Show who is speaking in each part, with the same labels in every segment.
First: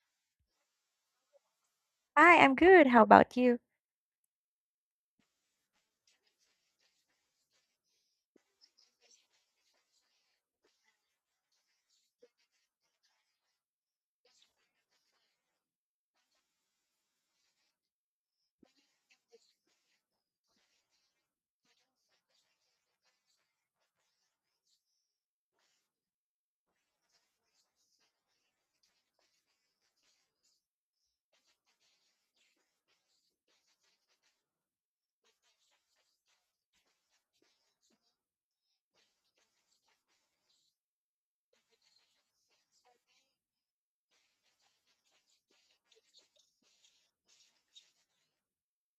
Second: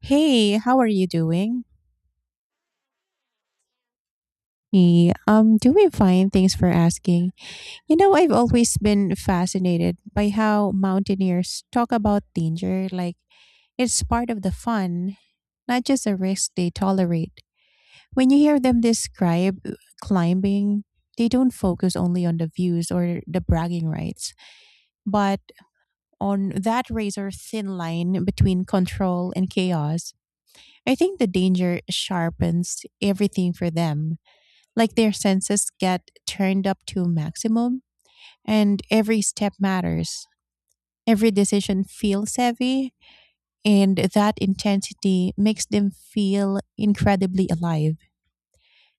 Speaker 1: Hey, how are you doing?
Speaker 2: Hi, I'm good. How about you?
Speaker 1: Hey, I'm doing fine. Thanks for asking. You know, I've always been fascinated by how mountaineers talk about danger like it's part of the fun, not just a risk they tolerate. When you hear them describe climbing, they don't focus only on the views or the bragging rights, but on that razor thin line between control and chaos. I think the danger sharpens everything for them like their senses get turned up to maximum and every step matters. Every decision feels heavy and that intensity makes them feel incredibly alive.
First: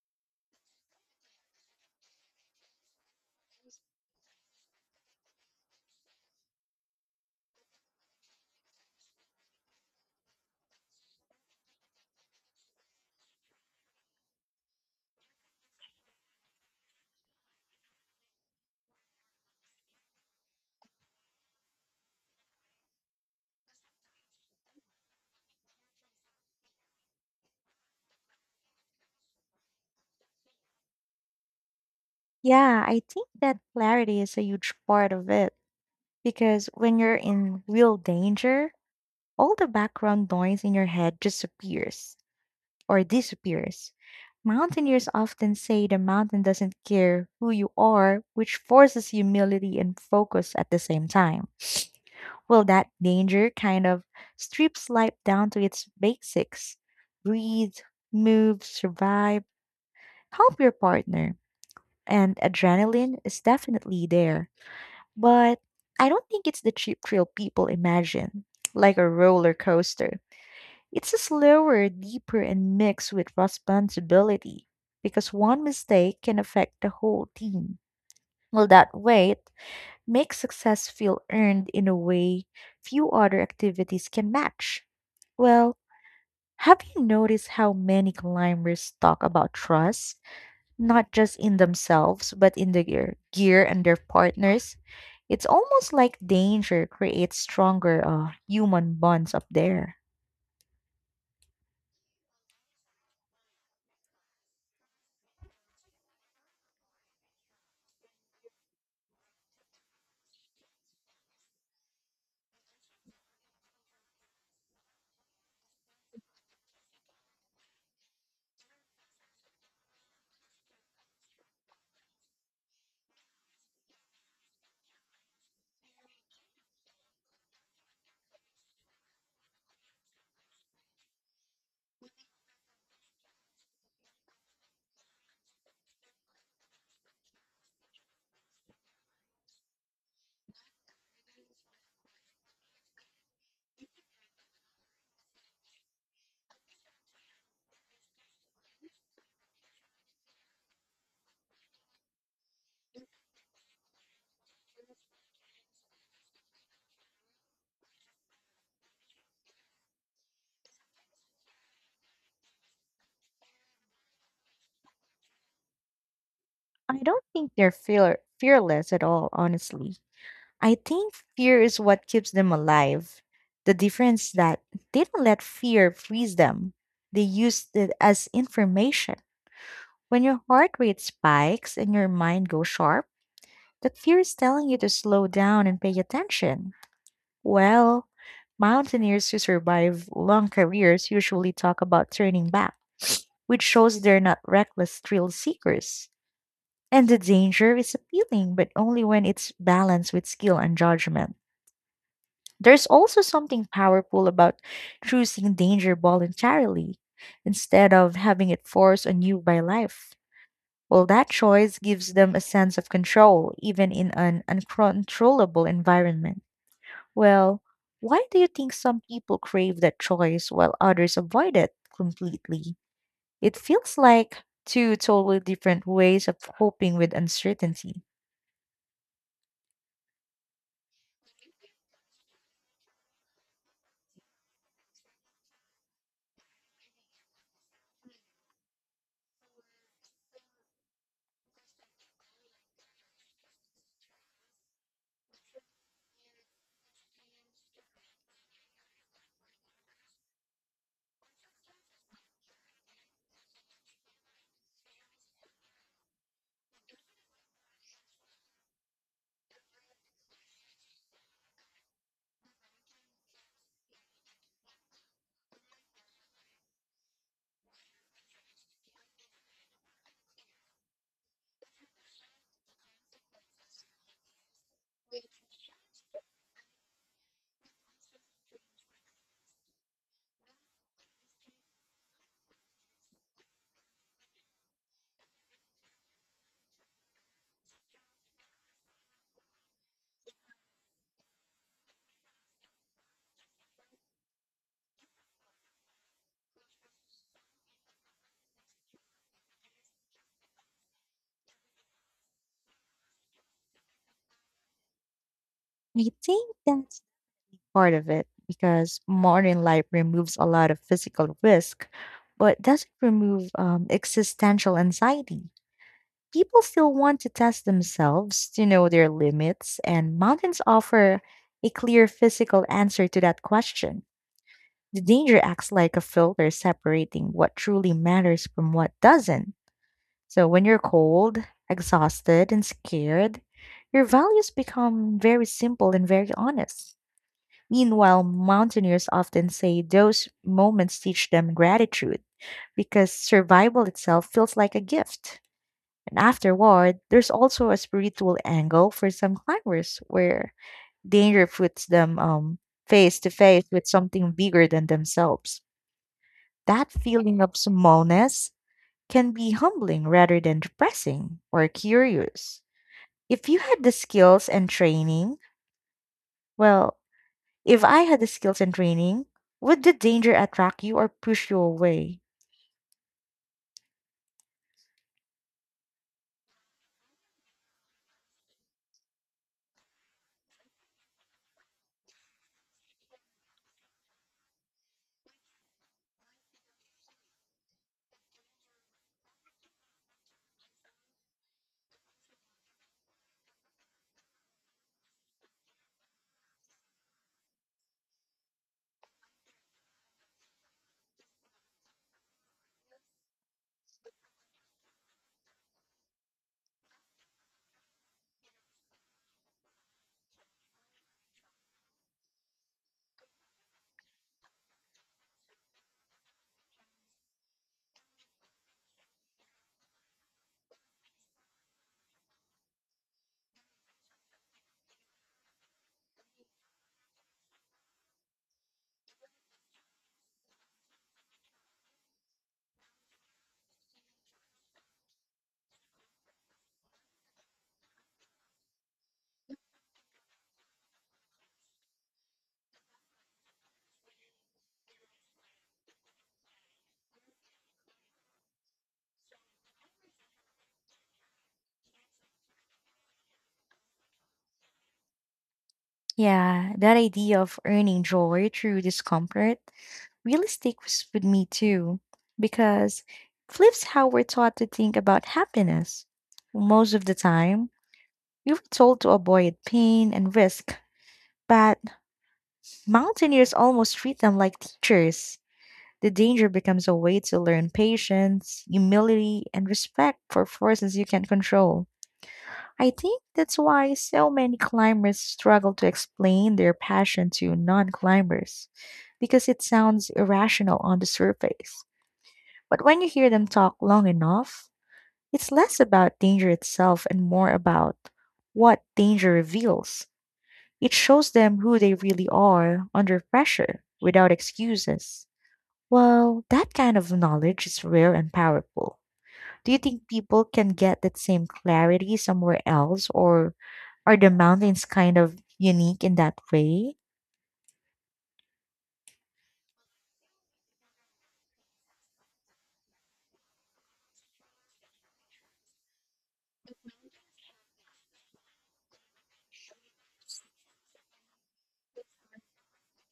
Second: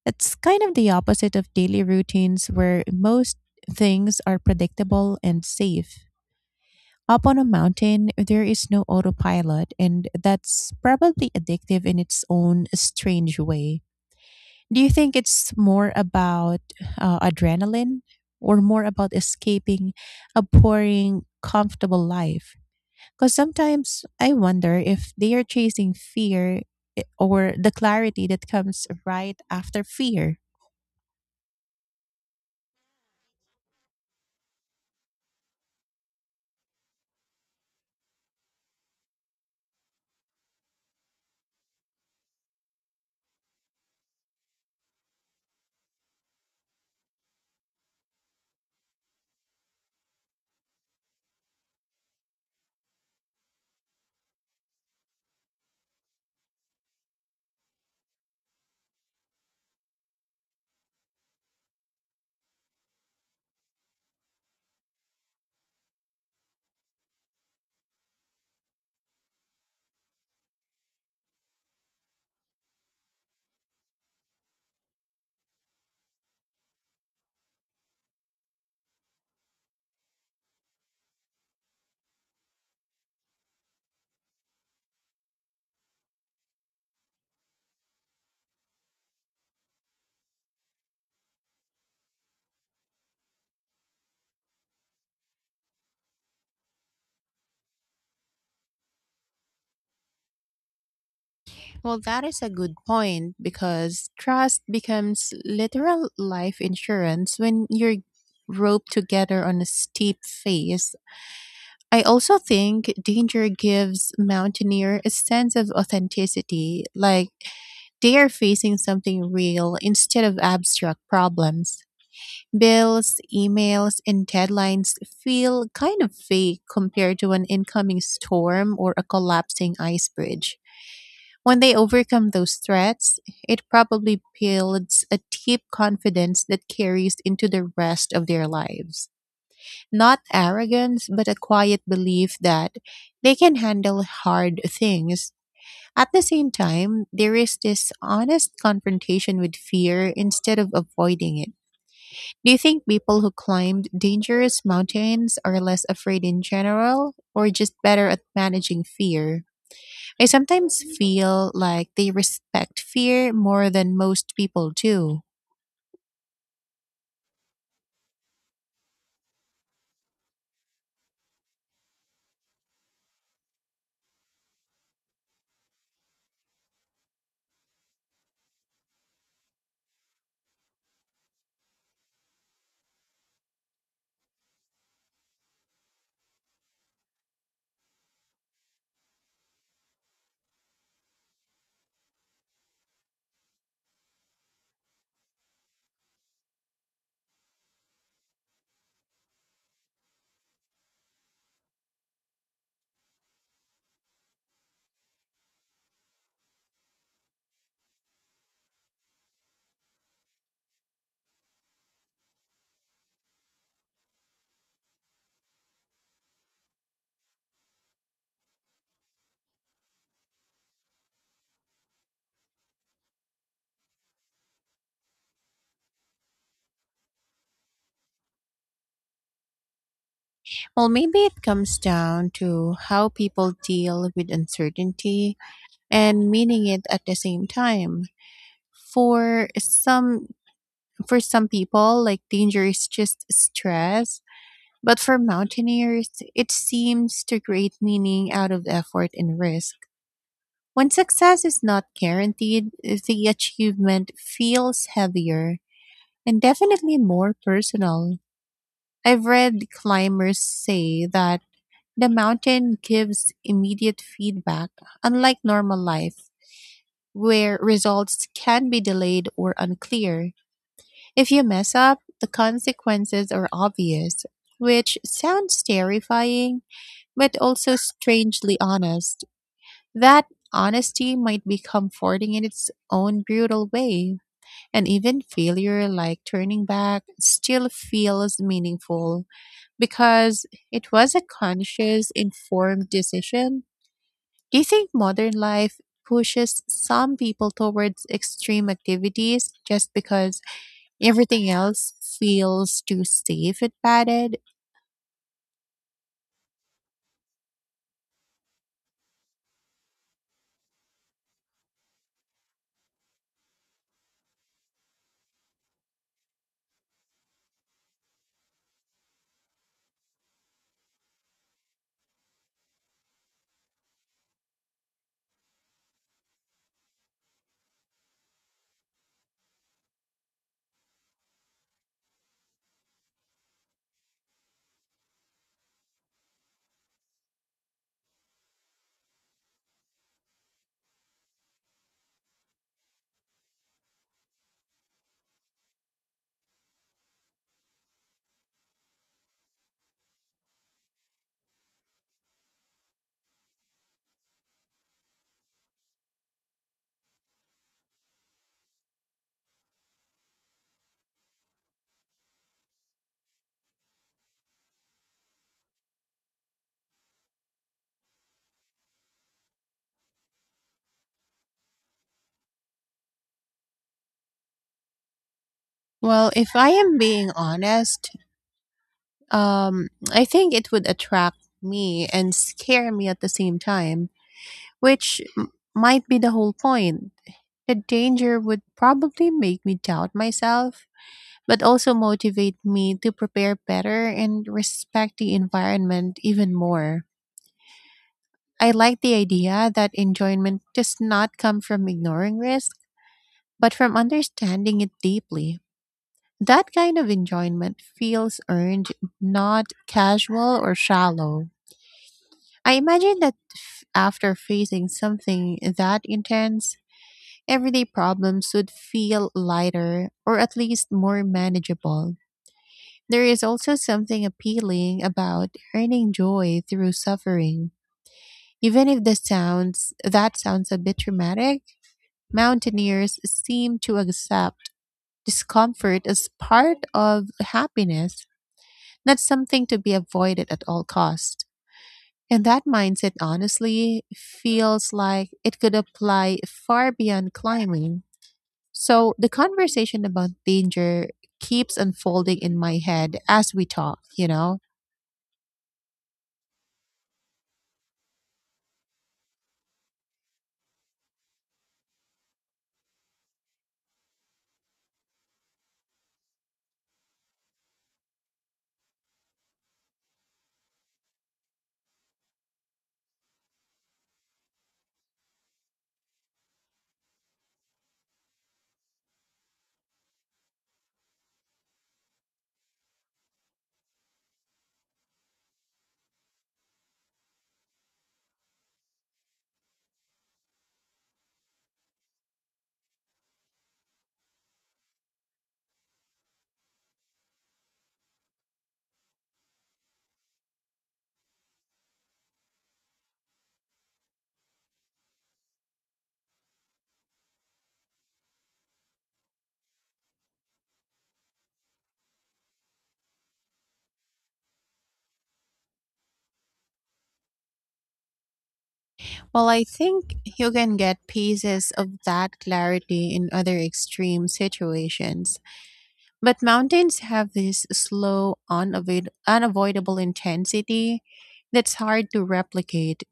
Speaker 1: It's kind of the opposite of daily routines where most things are predictable and safe. Up on a mountain, there is no autopilot, and that's probably addictive in its own strange way. Do you think it's more about adrenaline or more about escaping a boring, comfortable life? Because sometimes I wonder if they are chasing fear or the clarity that comes right after fear.
Speaker 2: Yeah, I think that clarity is a huge part of it because when you're in real danger, all the background noise in your head just appears or disappears. Mountaineers often say the mountain doesn't care who you are, which forces humility and focus at the same time. Well, that danger kind of strips life down to its basics: breathe, move, survive, help your partner. And adrenaline is definitely there. But I don't think it's the cheap thrill people imagine, like a roller coaster. It's a slower, deeper, and mixed with responsibility because one mistake can affect the whole team. Well, that weight makes success feel earned in a way few other activities can match. Well, have you noticed how many climbers talk about trust? Not just in themselves, but in the gear and their partners. It's almost like danger creates stronger human bonds up there.
Speaker 1: Well, that is a good point because trust becomes literal life insurance when you're roped together on a steep phase. I also think danger gives mountaineer a sense of authenticity, like they are facing something real instead of abstract problems. Bills, emails, and deadlines feel kind of fake compared to an incoming storm or a collapsing ice bridge. When they overcome those threats, it probably builds a deep confidence that carries into the rest of their lives. Not arrogance, but a quiet belief that they can handle hard things. At the same time, there is this honest confrontation with fear instead of avoiding it. Do you think people who climbed dangerous mountains are less afraid in general or just better at managing fear? I sometimes feel like they respect fear more than most people do.
Speaker 2: I don't think they're fearless at all, honestly. I think fear is what keeps them alive. The difference that they don't let fear freeze them. They use it as information. When your heart rate spikes and your mind goes sharp, that fear is telling you to slow down and pay attention. Well, mountaineers who survive long careers usually talk about turning back, which shows they're not reckless thrill seekers. And the danger is appealing, but only when it's balanced with skill and judgment. There's also something powerful about choosing danger voluntarily instead of having it forced on you by life. Well, that choice gives them a sense of control, even in an uncontrollable environment. Well, why do you think some people crave that choice while others avoid it completely? It feels like two totally different ways of coping with uncertainty.
Speaker 1: Well, maybe it comes down to how people deal with uncertainty and meaning it at the same time. For some for some people, like danger is just stress, but for mountaineers, it seems to create meaning out of effort and risk. When success is not guaranteed, the achievement feels heavier and definitely more personal. I've read climbers say that the mountain gives immediate feedback, unlike normal life where results can be delayed or unclear. If you mess up, the consequences are obvious, which sounds terrifying, but also strangely honest. That honesty might be comforting in its own brutal way, and even failure, like turning back, still feels meaningful because it was a conscious, informed decision. Do you think modern life pushes some people towards extreme activities just because everything else feels too safe and padded?
Speaker 2: I think that's part of it because modern life removes a lot of physical risk, but doesn't remove existential anxiety. People still want to test themselves to know their limits, and mountains offer a clear physical answer to that question. The danger acts like a filter separating what truly matters from what doesn't. So when you're cold, exhausted, and scared, your values become very simple and very honest. Meanwhile, mountaineers often say those moments teach them gratitude because survival itself feels like a gift. And afterward, there's also a spiritual angle for some climbers where danger puts them face to face with something bigger than themselves. That feeling of smallness can be humbling rather than depressing or curious. If you had the skills and training, well, if I had the skills and training, would the danger attract you or push you away?
Speaker 1: Well, if I am being honest, I think it would attract me and scare me at the same time, which might be the whole point. The danger would probably make me doubt myself, but also motivate me to prepare better and respect the environment even more. I like the idea that enjoyment does not come from ignoring risk, but from understanding it deeply. That kind of enjoyment feels earned, not casual or shallow. I imagine that after facing something that intense, everyday problems would feel lighter or at least more manageable. There is also something appealing about earning joy through suffering. Even if the sounds that sounds a bit dramatic, mountaineers seem to accept discomfort as part of happiness, not something to be avoided at all costs. And that mindset honestly feels like it could apply far beyond climbing. So the conversation about danger keeps unfolding in my head as we talk, you know?
Speaker 2: Yeah, that idea of earning joy through discomfort really sticks with me too, because it flips how we're taught to think about happiness. Most of the time, we were told to avoid pain and risk, but mountaineers almost treat them like teachers. The danger becomes a way to learn patience, humility, and respect for forces you can't control. I think that's why so many climbers struggle to explain their passion to non climbers, because it sounds irrational on the surface. But when you hear them talk long enough, it's less about danger itself and more about what danger reveals. It shows them who they really are under pressure without excuses. Well, that kind of knowledge is rare and powerful. Do you think people can get that same clarity somewhere else, or are the mountains kind of unique in that way?
Speaker 1: Well, I think you can get pieces of that clarity in other extreme situations. But mountains have this slow, unavoidable intensity that's hard to replicate.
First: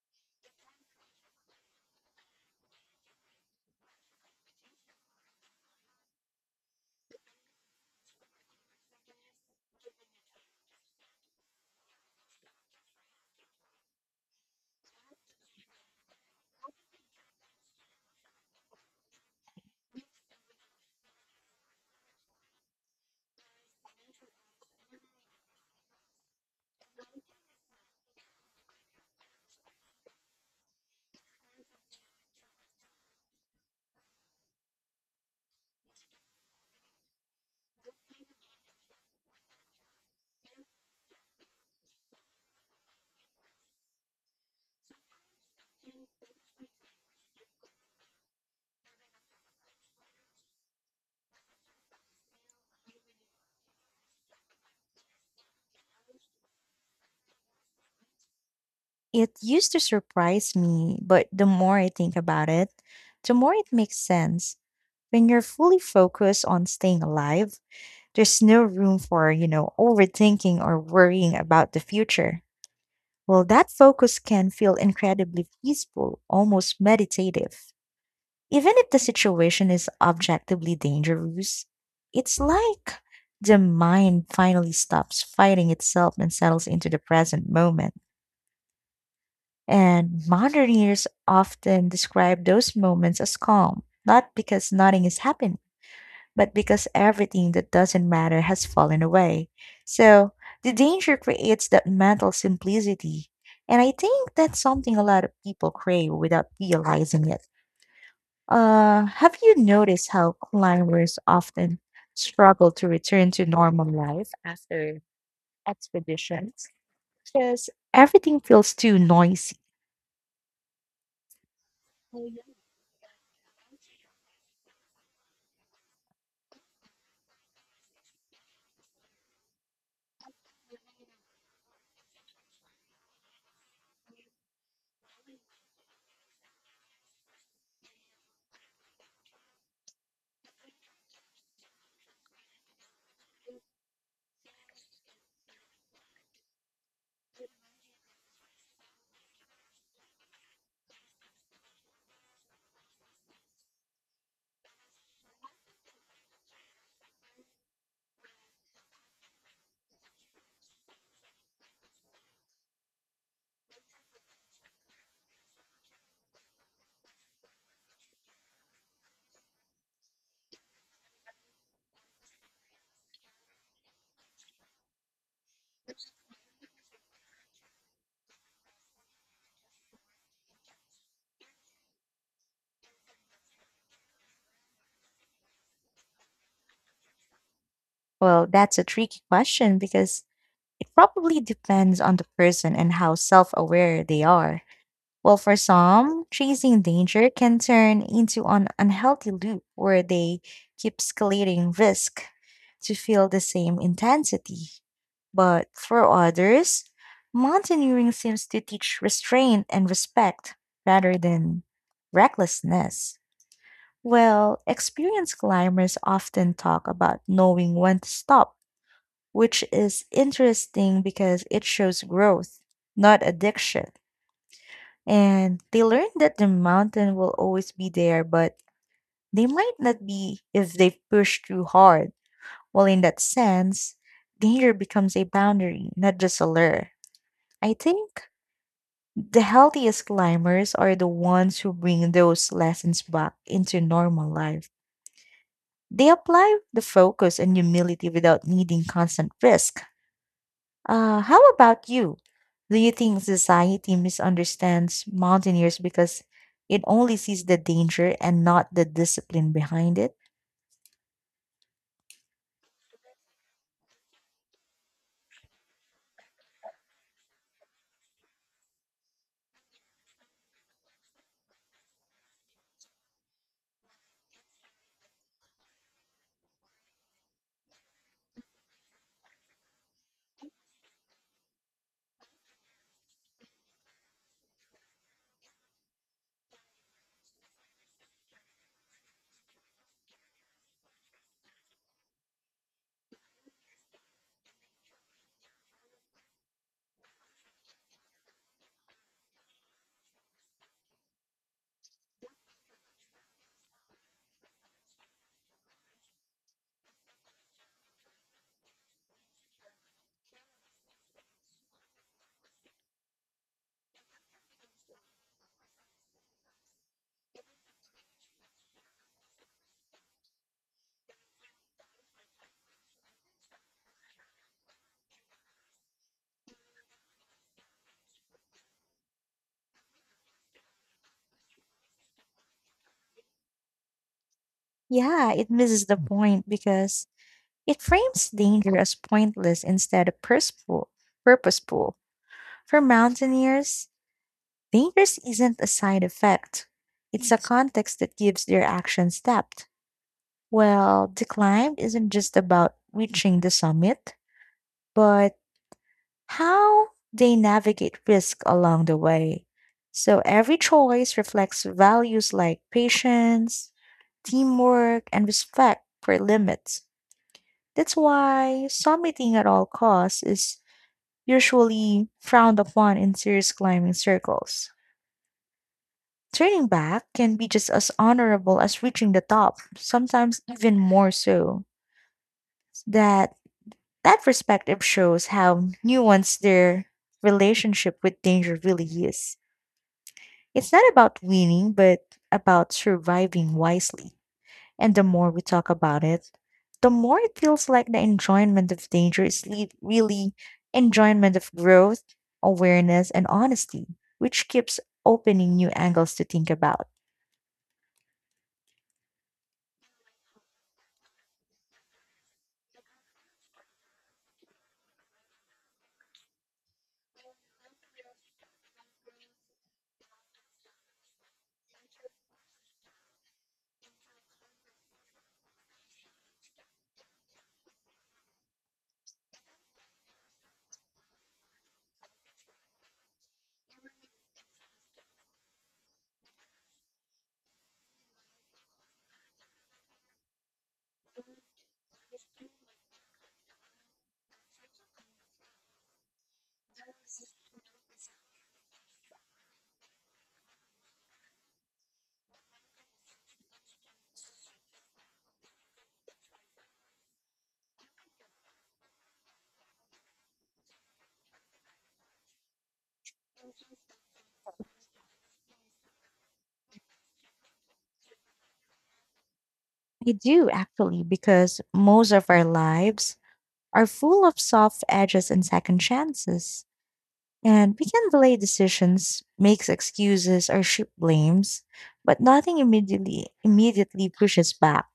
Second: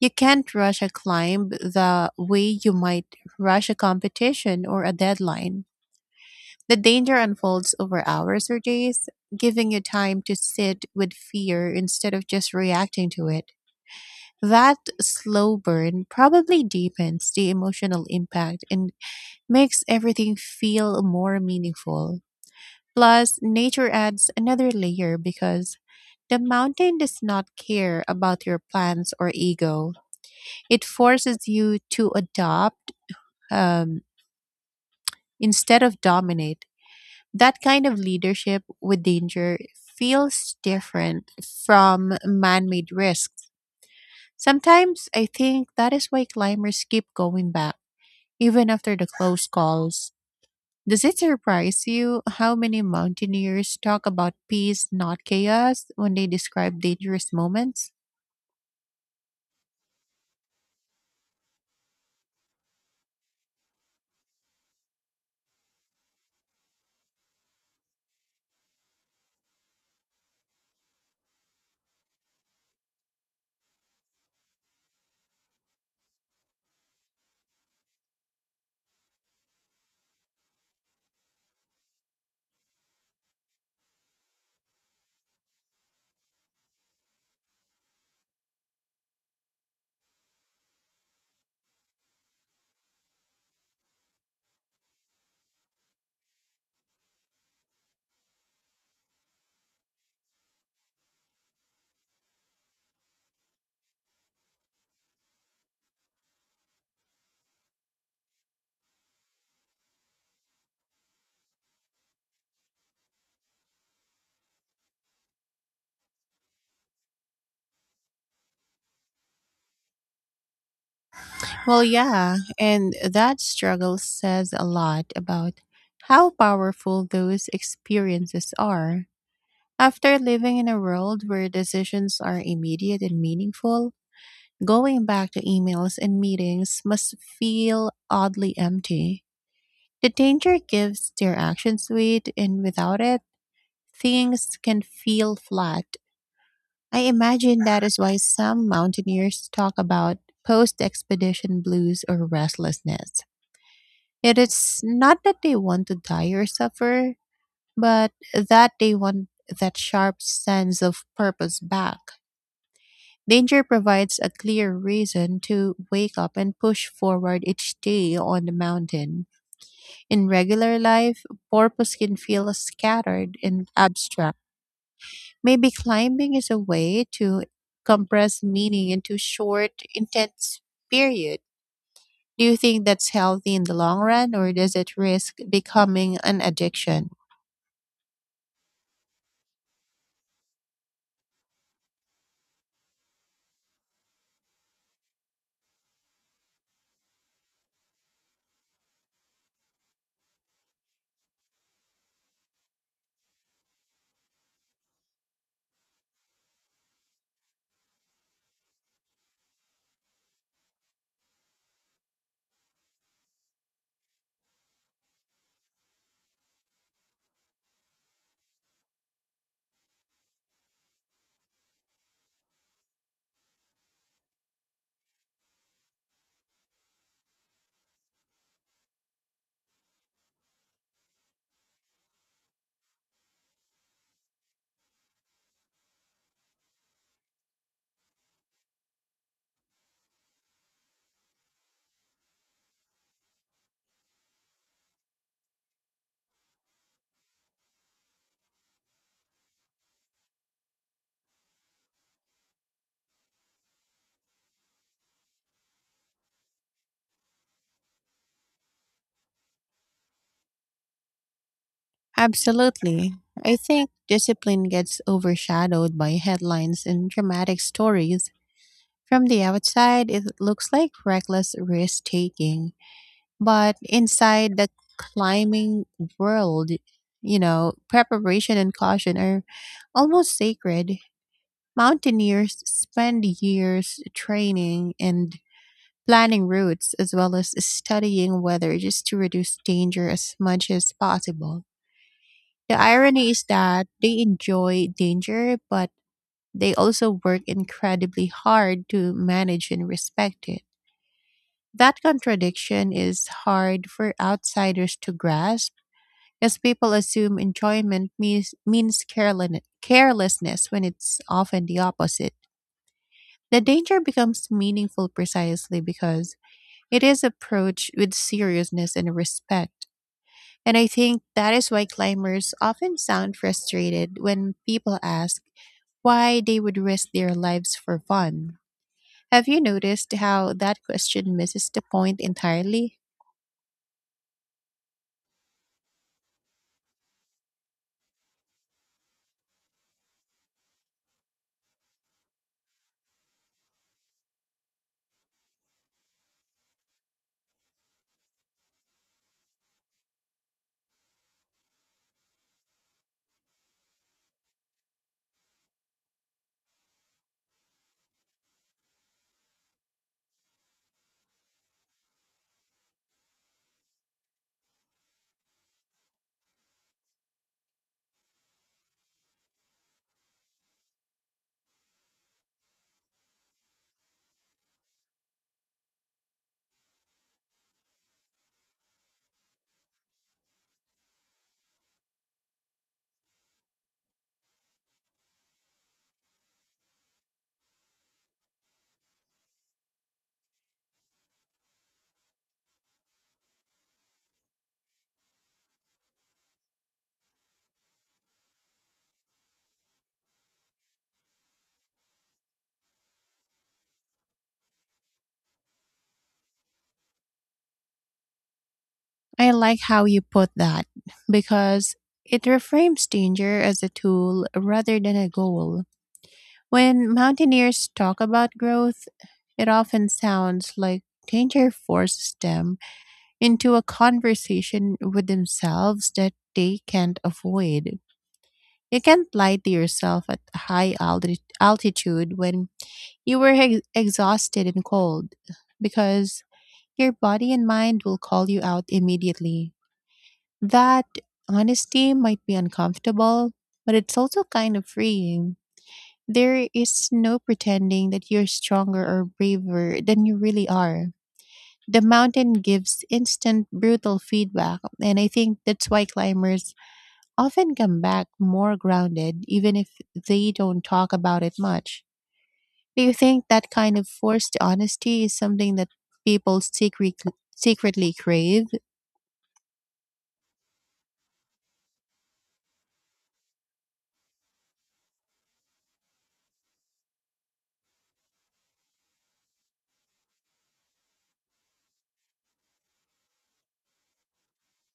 Speaker 1: You can't rush a climb the way you might rush a competition or a deadline. The danger unfolds over hours or days, giving you time to sit with fear instead of just reacting to it. That slow burn probably deepens the emotional impact and makes everything feel more meaningful. Plus, nature adds another layer because the mountain does not care about your plans or ego. It forces you to adopt um, instead of dominate. That kind of leadership with danger feels different from man made risks. Sometimes I think that is why climbers keep going back, even after the close calls. Does it surprise you how many mountaineers talk about peace, not chaos, when they describe dangerous moments?
Speaker 2: It used to surprise me, but the more I think about it, the more it makes sense. When you're fully focused on staying alive, there's no room for, you know, overthinking or worrying about the future. Well, that focus can feel incredibly peaceful, almost meditative. Even if the situation is objectively dangerous, it's like the mind finally stops fighting itself and settles into the present moment. And moderners often describe those moments as calm, not because nothing is happening but because everything that doesn't matter has fallen away. So the danger creates that mental simplicity. And I think that's something a lot of people crave without realizing it. Have you noticed how climbers often struggle to return to normal life after expeditions? Because everything feels too noisy.
Speaker 1: Well, yeah, and that struggle says a lot about how powerful those experiences are. After living in a world where decisions are immediate and meaningful, going back to emails and meetings must feel oddly empty. The danger gives their actions weight, and without it, things can feel flat. I imagine that is why some mountaineers talk about post expedition blues or restlessness. It is not that they want to die or suffer, but that they want that sharp sense of purpose back. Danger provides a clear reason to wake up and push forward each day on the mountain. In regular life, purpose can feel scattered and abstract. Maybe climbing is a way to compress meaning into short, intense period. Do you think that's healthy in the long run or does it risk becoming an addiction?
Speaker 2: Well, that's a tricky question because it probably depends on the person and how self aware they are. Well, for some, chasing danger can turn into an unhealthy loop where they keep escalating risk to feel the same intensity. But for others, mountaineering seems to teach restraint and respect rather than recklessness. Well, experienced climbers often talk about knowing when to stop, which is interesting because it shows growth, not addiction. And they learn that the mountain will always be there, but they might not be if they push too hard. Well, in that sense, danger becomes a boundary, not just a lure. I think the healthiest climbers are the ones who bring those lessons back into normal life. They apply the focus and humility without needing constant risk. How about you? Do you think society misunderstands mountaineers because it only sees the danger and not the discipline behind it?
Speaker 1: Absolutely. I think discipline gets overshadowed by headlines and dramatic stories. From the outside, it looks like reckless risk taking, but inside the climbing world, you know, preparation and caution are almost sacred. Mountaineers spend years training and planning routes as well as studying weather just to reduce danger as much as possible. The irony is that they enjoy danger, but they also work incredibly hard to manage and respect it. That contradiction is hard for outsiders to grasp, as people assume enjoyment means carelessness when it's often the opposite. The danger becomes meaningful precisely because it is approached with seriousness and respect. And I think that is why climbers often sound frustrated when people ask why they would risk their lives for fun. Have you noticed how that question misses the point entirely?
Speaker 2: Yeah, it misses the point because it frames danger as pointless instead of purposeful. For mountaineers, danger isn't a side effect, it's a context that gives their actions depth. Well, the climb isn't just about reaching the summit, but how they navigate risk along the way. So every choice reflects values like patience, teamwork, and respect for limits. That's why summiting at all costs is usually frowned upon in serious climbing circles. Turning back can be just as honorable as reaching the top, sometimes even more so. That that perspective shows how nuanced their relationship with danger really is. It's not about winning, but about surviving wisely. And the more we talk about it, the more it feels like the enjoyment of danger is really enjoyment of growth, awareness, and honesty, which keeps opening new angles to think about.
Speaker 1: I like how you put that because it reframes danger as a tool rather than a goal. When mountaineers talk about growth, it often sounds like danger forces them into a conversation with themselves that they can't avoid. You can't lie to yourself at high altitude when you were exhausted and cold because your body and mind will call you out immediately. That honesty might be uncomfortable, but it's also kind of freeing. There is no pretending that you're stronger or braver than you really are. The mountain gives instant brutal feedback, and I think that's why climbers often come back more grounded, even if they don't talk about it much. Do you think that kind of forced honesty is something that people secretly crave?
Speaker 2: I do actually, because most of our lives are full of soft edges and second chances. And we can delay decisions, makes excuses, or shift blames, but nothing immediately pushes back.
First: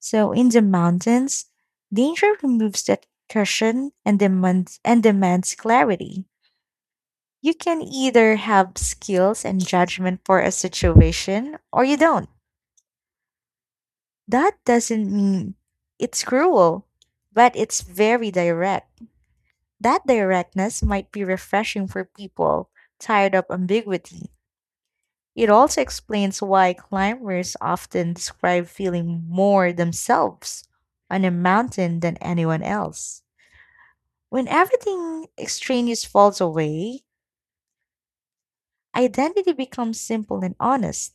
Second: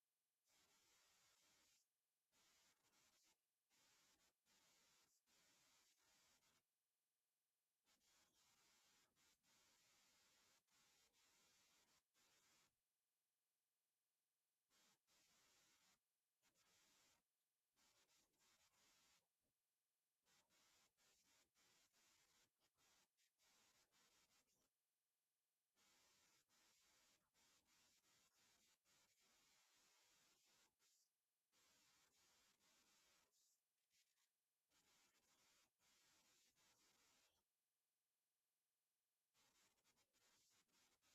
Speaker 2: So in the mountains, danger removes that cushion and demands clarity. You can either have skills and judgment for a situation or you don't. That doesn't mean it's cruel, but it's very direct. That directness might be refreshing for people tired of ambiguity. It also explains why climbers often describe feeling more themselves on a mountain than anyone else. When everything extraneous falls away, identity becomes simple and honest.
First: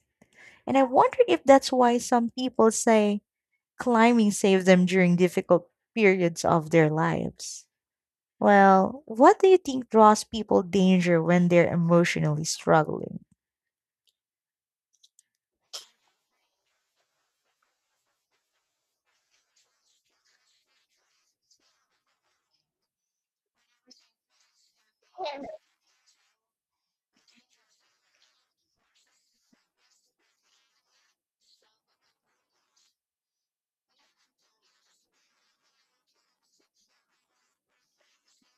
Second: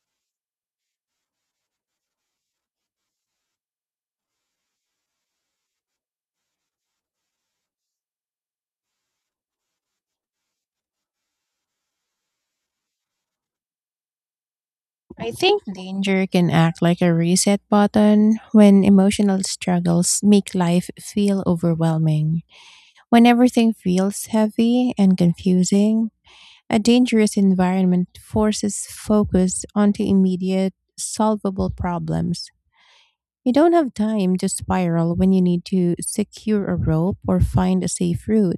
Speaker 2: And I wonder if that's why some people say climbing saved them during difficult periods of their lives. Well, what do you think draws people danger when they're emotionally struggling?
Speaker 1: I think danger can act like a reset button when emotional struggles make life feel overwhelming. When everything feels heavy and confusing, a dangerous environment forces focus onto immediate, solvable problems. You don't have time to spiral when you need to secure a rope or find a safe route.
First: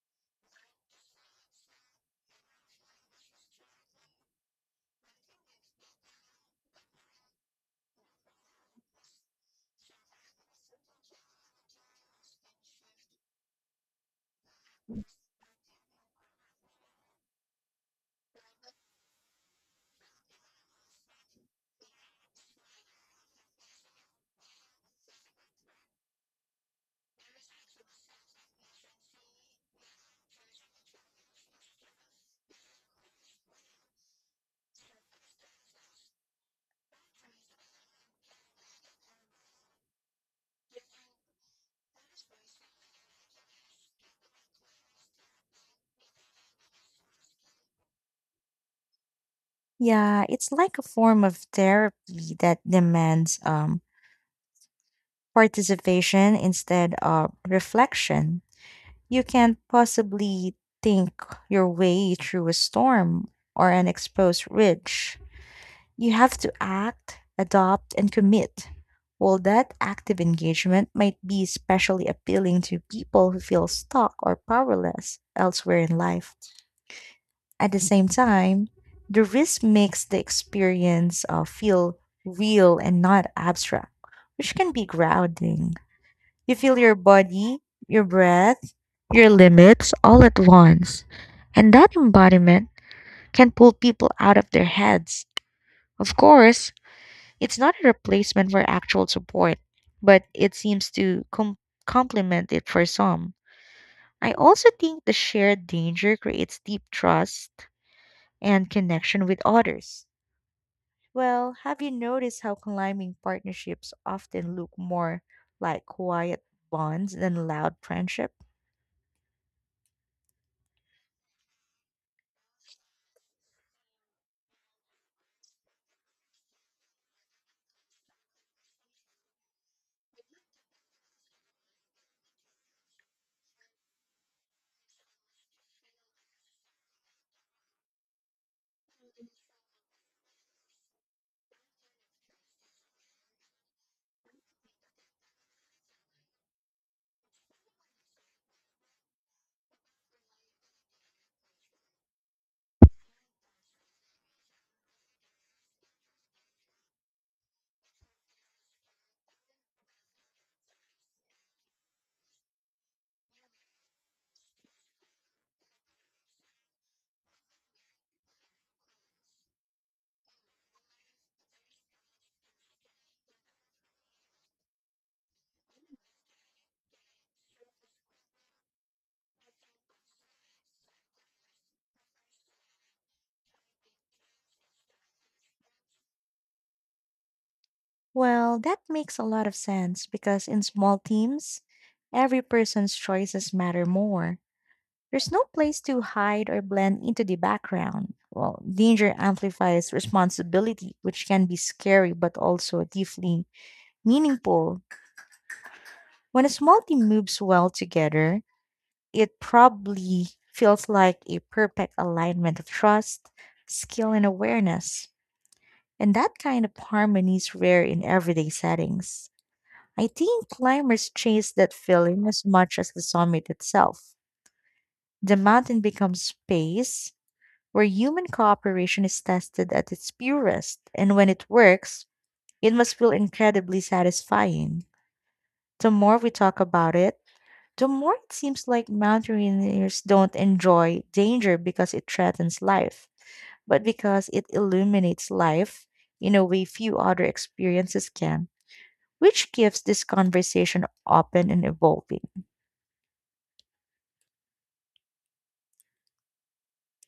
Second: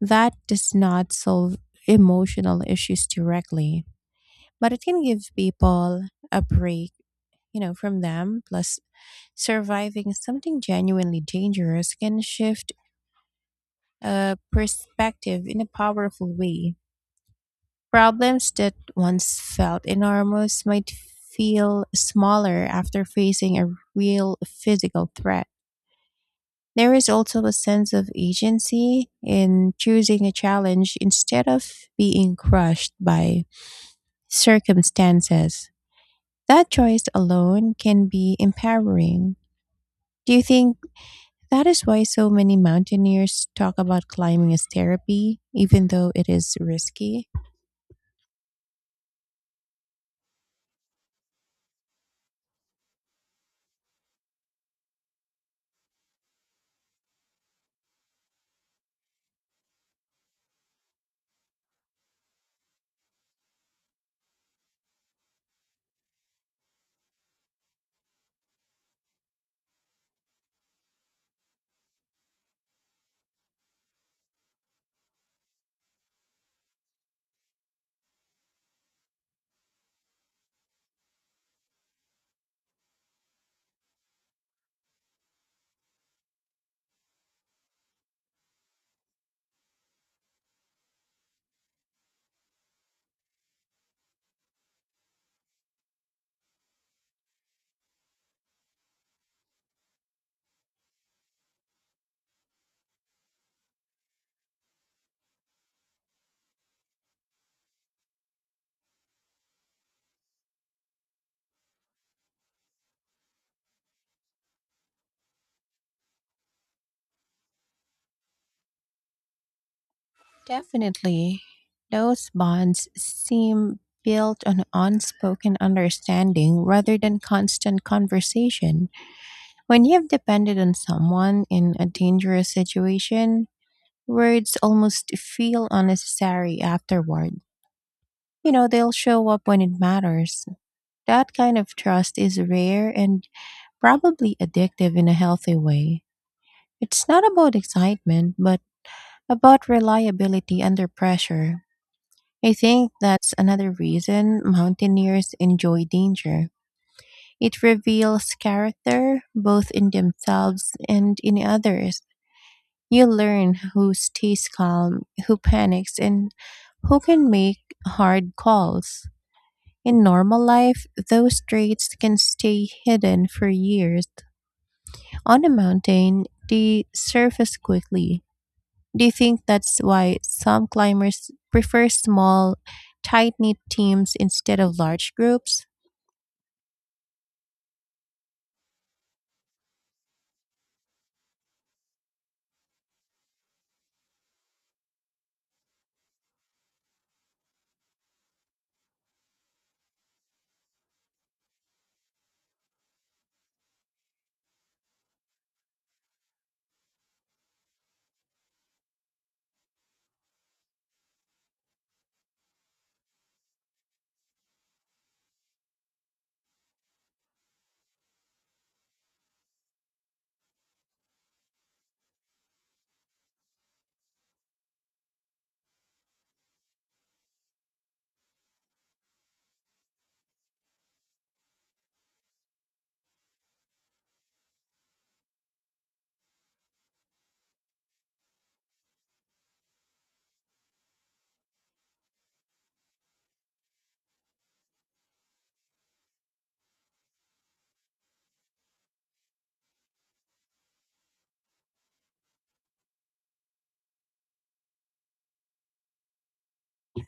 Speaker 1: That does not solve emotional issues directly, but it can give people a break, you know, from them. Plus, surviving something genuinely dangerous can shift perspective in a powerful way. Problems that once felt enormous might feel smaller after facing a real physical threat. There is also a sense of agency in choosing a challenge instead of being crushed by circumstances. That choice alone can be empowering. Do you think that is why so many mountaineers talk about climbing as therapy, even though it is risky?
Speaker 2: Yeah, it's like a form of therapy that demands participation instead of reflection. You can't possibly think your way through a storm or an exposed ridge. You have to act, adopt, and commit. Well, that active engagement might be especially appealing to people who feel stuck or powerless elsewhere in life. At the same time, the risk makes the experience feel real and not abstract, which can be grounding. You feel your body, your breath, your limits all at once. And that embodiment can pull people out of their heads. Of course, it's not a replacement for actual support, but it seems to complement it for some. I also think the shared danger creates deep trust and connection with others. Well, have you noticed how climbing partnerships often look more like quiet bonds than loud friendship?
Speaker 1: Definitely. Those bonds seem built on unspoken understanding rather than constant conversation. When you have depended on someone in a dangerous situation, words almost feel unnecessary afterward. You know, they'll show up when it matters. That kind of trust is rare and probably addictive in a healthy way. It's not about excitement, but about reliability under pressure. I think that's another reason mountaineers enjoy danger. It reveals character both in themselves and in others. You learn who stays calm, who panics, and who can make hard calls. In normal life, those traits can stay hidden for years. On a mountain, they surface quickly. Do you think that's why some climbers prefer small, tight knit teams instead of large groups?
Speaker 2: Well, that makes a lot of sense because in small teams, every person's choices matter more. There's no place to hide or blend into the background. Well, danger amplifies responsibility, which can be scary but also deeply meaningful. When a small team moves well together, it probably feels like a perfect alignment of trust, skill, and awareness. And that kind of harmony is rare in everyday settings. I think climbers chase that feeling as much as the summit itself. The mountain becomes space where human cooperation is tested at its purest, and when it works, it must feel incredibly satisfying. The more we talk about it, the more it seems like mountaineers don't enjoy danger because it threatens life, but because it illuminates life in a way few other experiences can, which gives this conversation open and evolving.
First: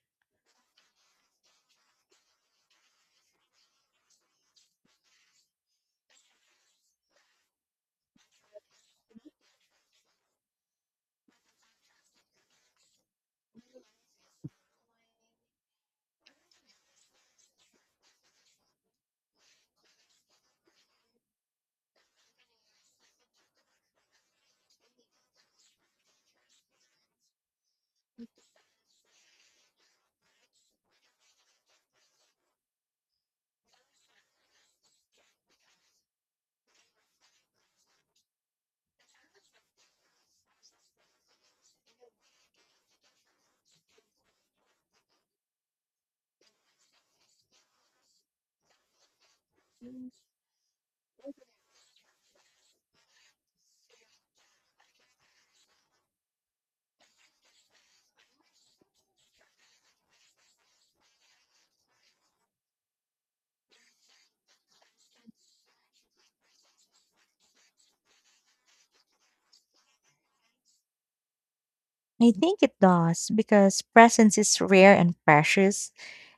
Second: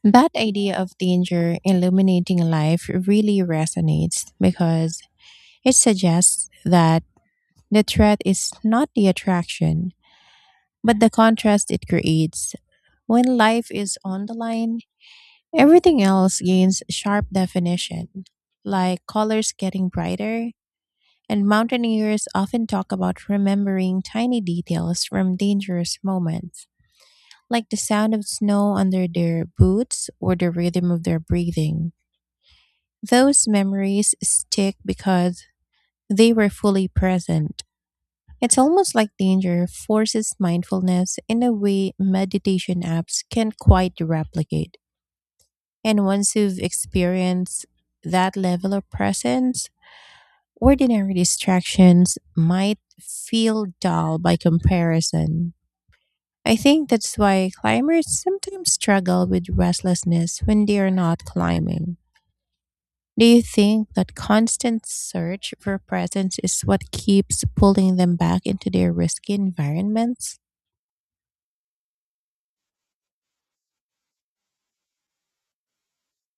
Speaker 1: That idea of danger illuminating life really resonates because it suggests that the threat is not the attraction, but the contrast it creates. When life is on the line, everything else gains sharp definition, like colors getting brighter. And mountaineers often talk about remembering tiny details from dangerous moments, like the sound of snow under their boots or the rhythm of their breathing. Those memories stick because they were fully present. It's almost like danger forces mindfulness in a way meditation apps can't quite replicate. And once you've experienced that level of presence, ordinary distractions might feel dull by comparison. I think that's why climbers sometimes struggle with restlessness when they are not climbing. Do you think that constant search for presence is what keeps pulling them back into their risky environments?
Speaker 2: I think it does because presence is rare and precious,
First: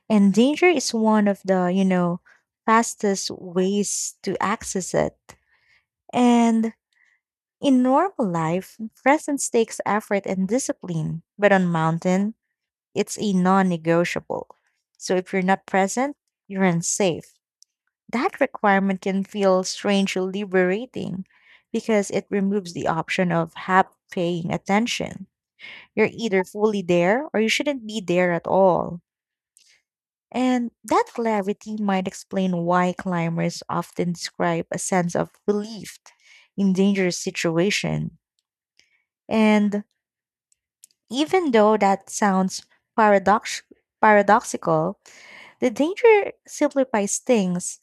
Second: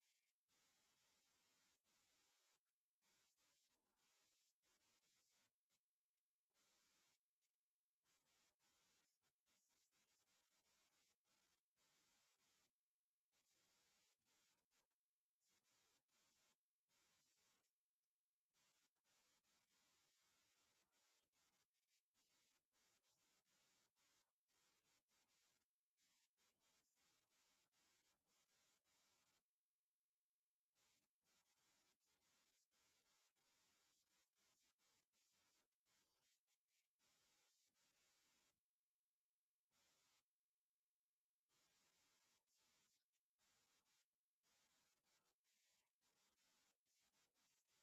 Speaker 2: and danger is one of the, you know, fastest ways to access it. And in normal life, presence takes effort and discipline, but on mountain, it's a non negotiable. So if you're not present, you're unsafe. That requirement can feel strangely liberating because it removes the option of half paying attention. You're either fully there or you shouldn't be there at all. And that clarity might explain why climbers often describe a sense of relief in dangerous situation. And even though that sounds paradox- paradoxical, the danger simplifies things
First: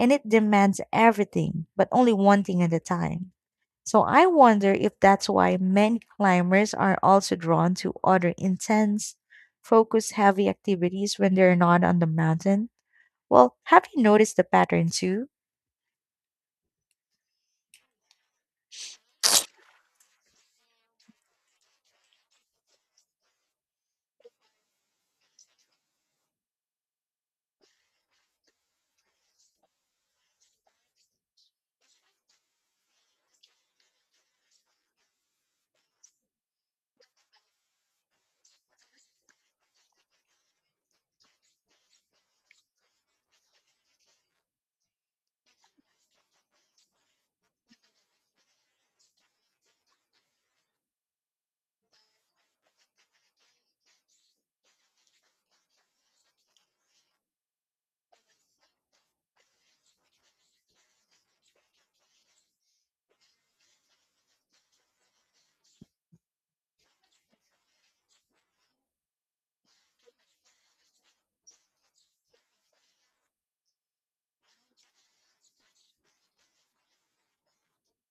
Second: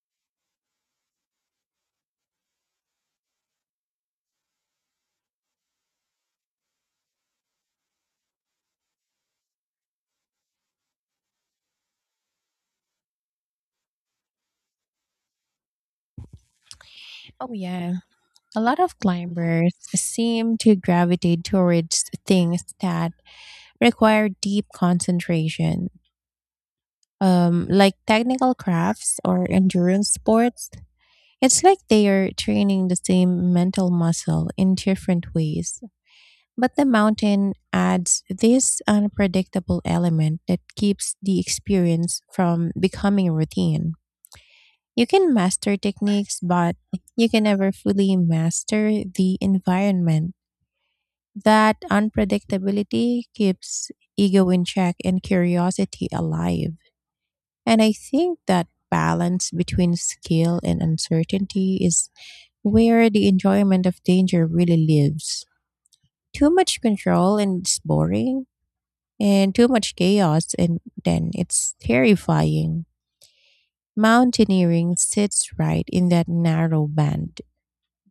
Speaker 2: and it demands everything, but only one thing at a time. So I wonder if that's why many climbers are also drawn to other intense, focus heavy activities when they're not on the mountain. Well, have you noticed the pattern too?
Speaker 1: Oh, yeah. A lot of climbers seem to gravitate towards things that require deep concentration like technical crafts or endurance sports, it's like they are training the same mental muscle in different ways. But the mountain adds this unpredictable element that keeps the experience from becoming routine. You can master techniques, but you can never fully master the environment. That unpredictability keeps ego in check and curiosity alive. And I think that balance between skill and uncertainty is where the enjoyment of danger really lives. Too much control and it's boring, and too much chaos and then it's terrifying. Mountaineering sits right in that narrow band.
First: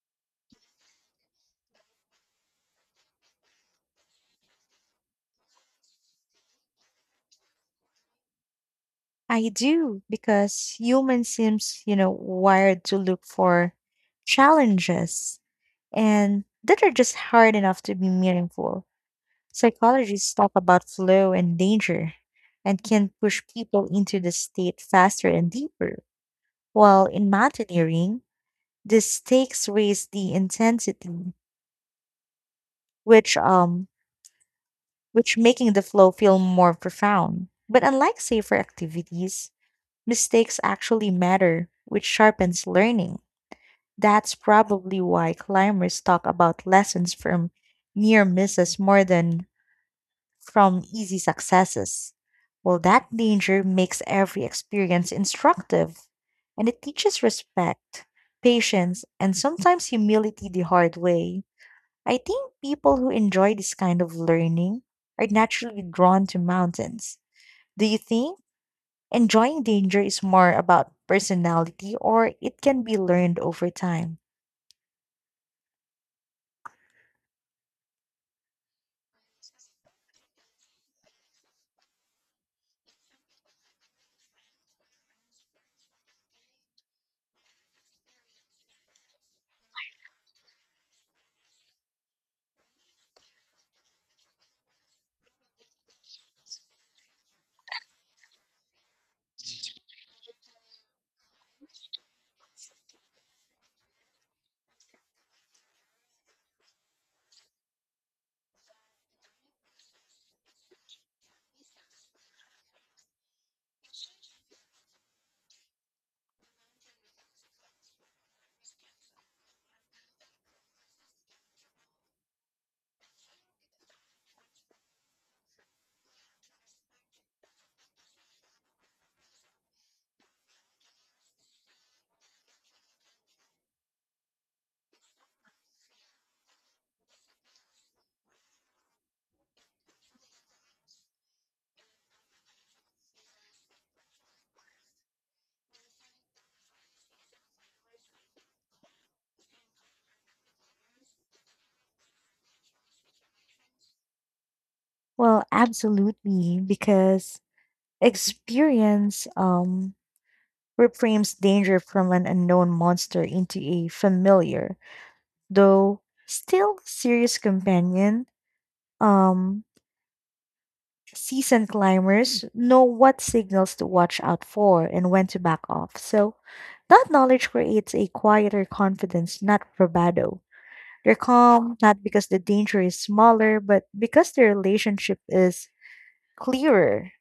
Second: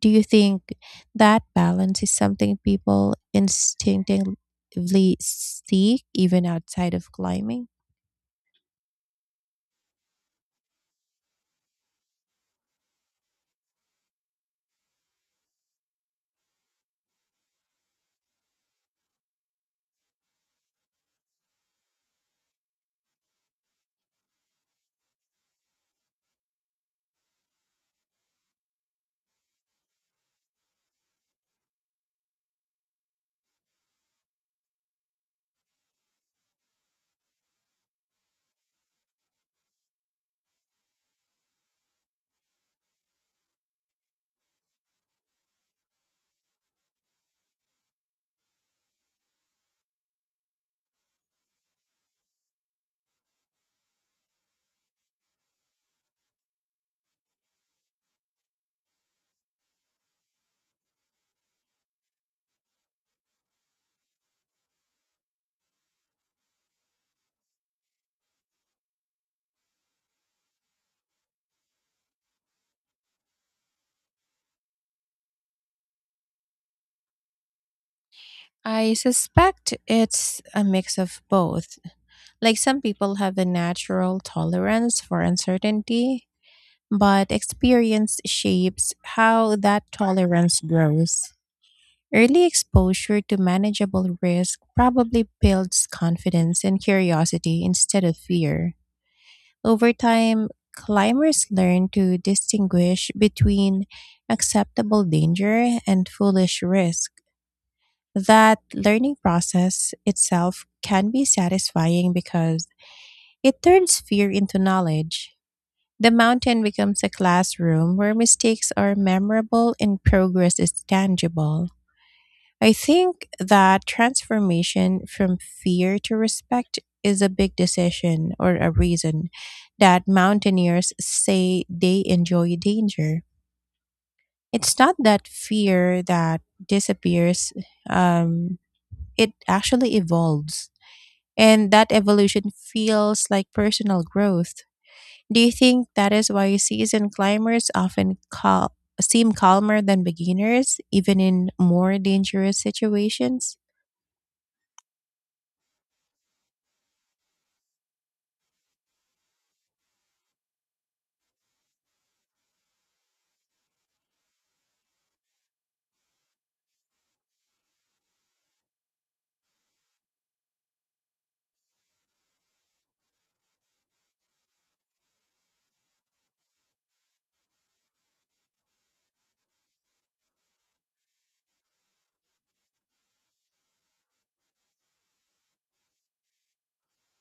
Speaker 1: Do you think that balance is something people instinctively seek even outside of climbing?
Speaker 2: I do, because human seems, you know, wired to look for challenges and that are just hard enough to be meaningful. Psychologists talk about flow and danger and can push people into the state faster and deeper. While in mountaineering, the stakes raise the intensity, which um which making the flow feel more profound. But unlike safer activities, mistakes actually matter, which sharpens learning. That's probably why climbers talk about lessons from near misses more than from easy successes. Well, that danger makes every experience instructive, and it teaches respect, patience, and sometimes humility the hard way. I think people who enjoy this kind of learning are naturally drawn to mountains. Do you think enjoying danger is more about personality or it can be learned over time?
Speaker 1: I suspect it's a mix of both. Like some people have a natural tolerance for uncertainty, but experience shapes how that tolerance grows. Early exposure to manageable risk probably builds confidence and curiosity instead of fear. Over time, climbers learn to distinguish between acceptable danger and foolish risk. That learning process itself can be satisfying because it turns fear into knowledge. The mountain becomes a classroom where mistakes are memorable and progress is tangible. I think that transformation from fear to respect is a big decision or a reason that mountaineers say they enjoy danger. It's not that fear that disappears, um, it actually evolves. And that evolution feels like personal growth. Do you think that is why seasoned climbers often seem calmer than beginners, even in more dangerous situations?
Speaker 2: Well, absolutely, because experience reframes danger from an unknown monster into a familiar, though still serious companion. Um, Seasoned climbers know what signals to watch out for and when to back off. So that knowledge creates a quieter confidence, not bravado. They're calm, not because the danger is smaller, but because the relationship is clearer.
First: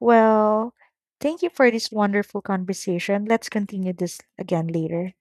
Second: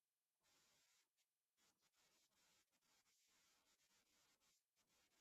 Speaker 2: Well, thank you for this wonderful conversation. Let's continue this again later.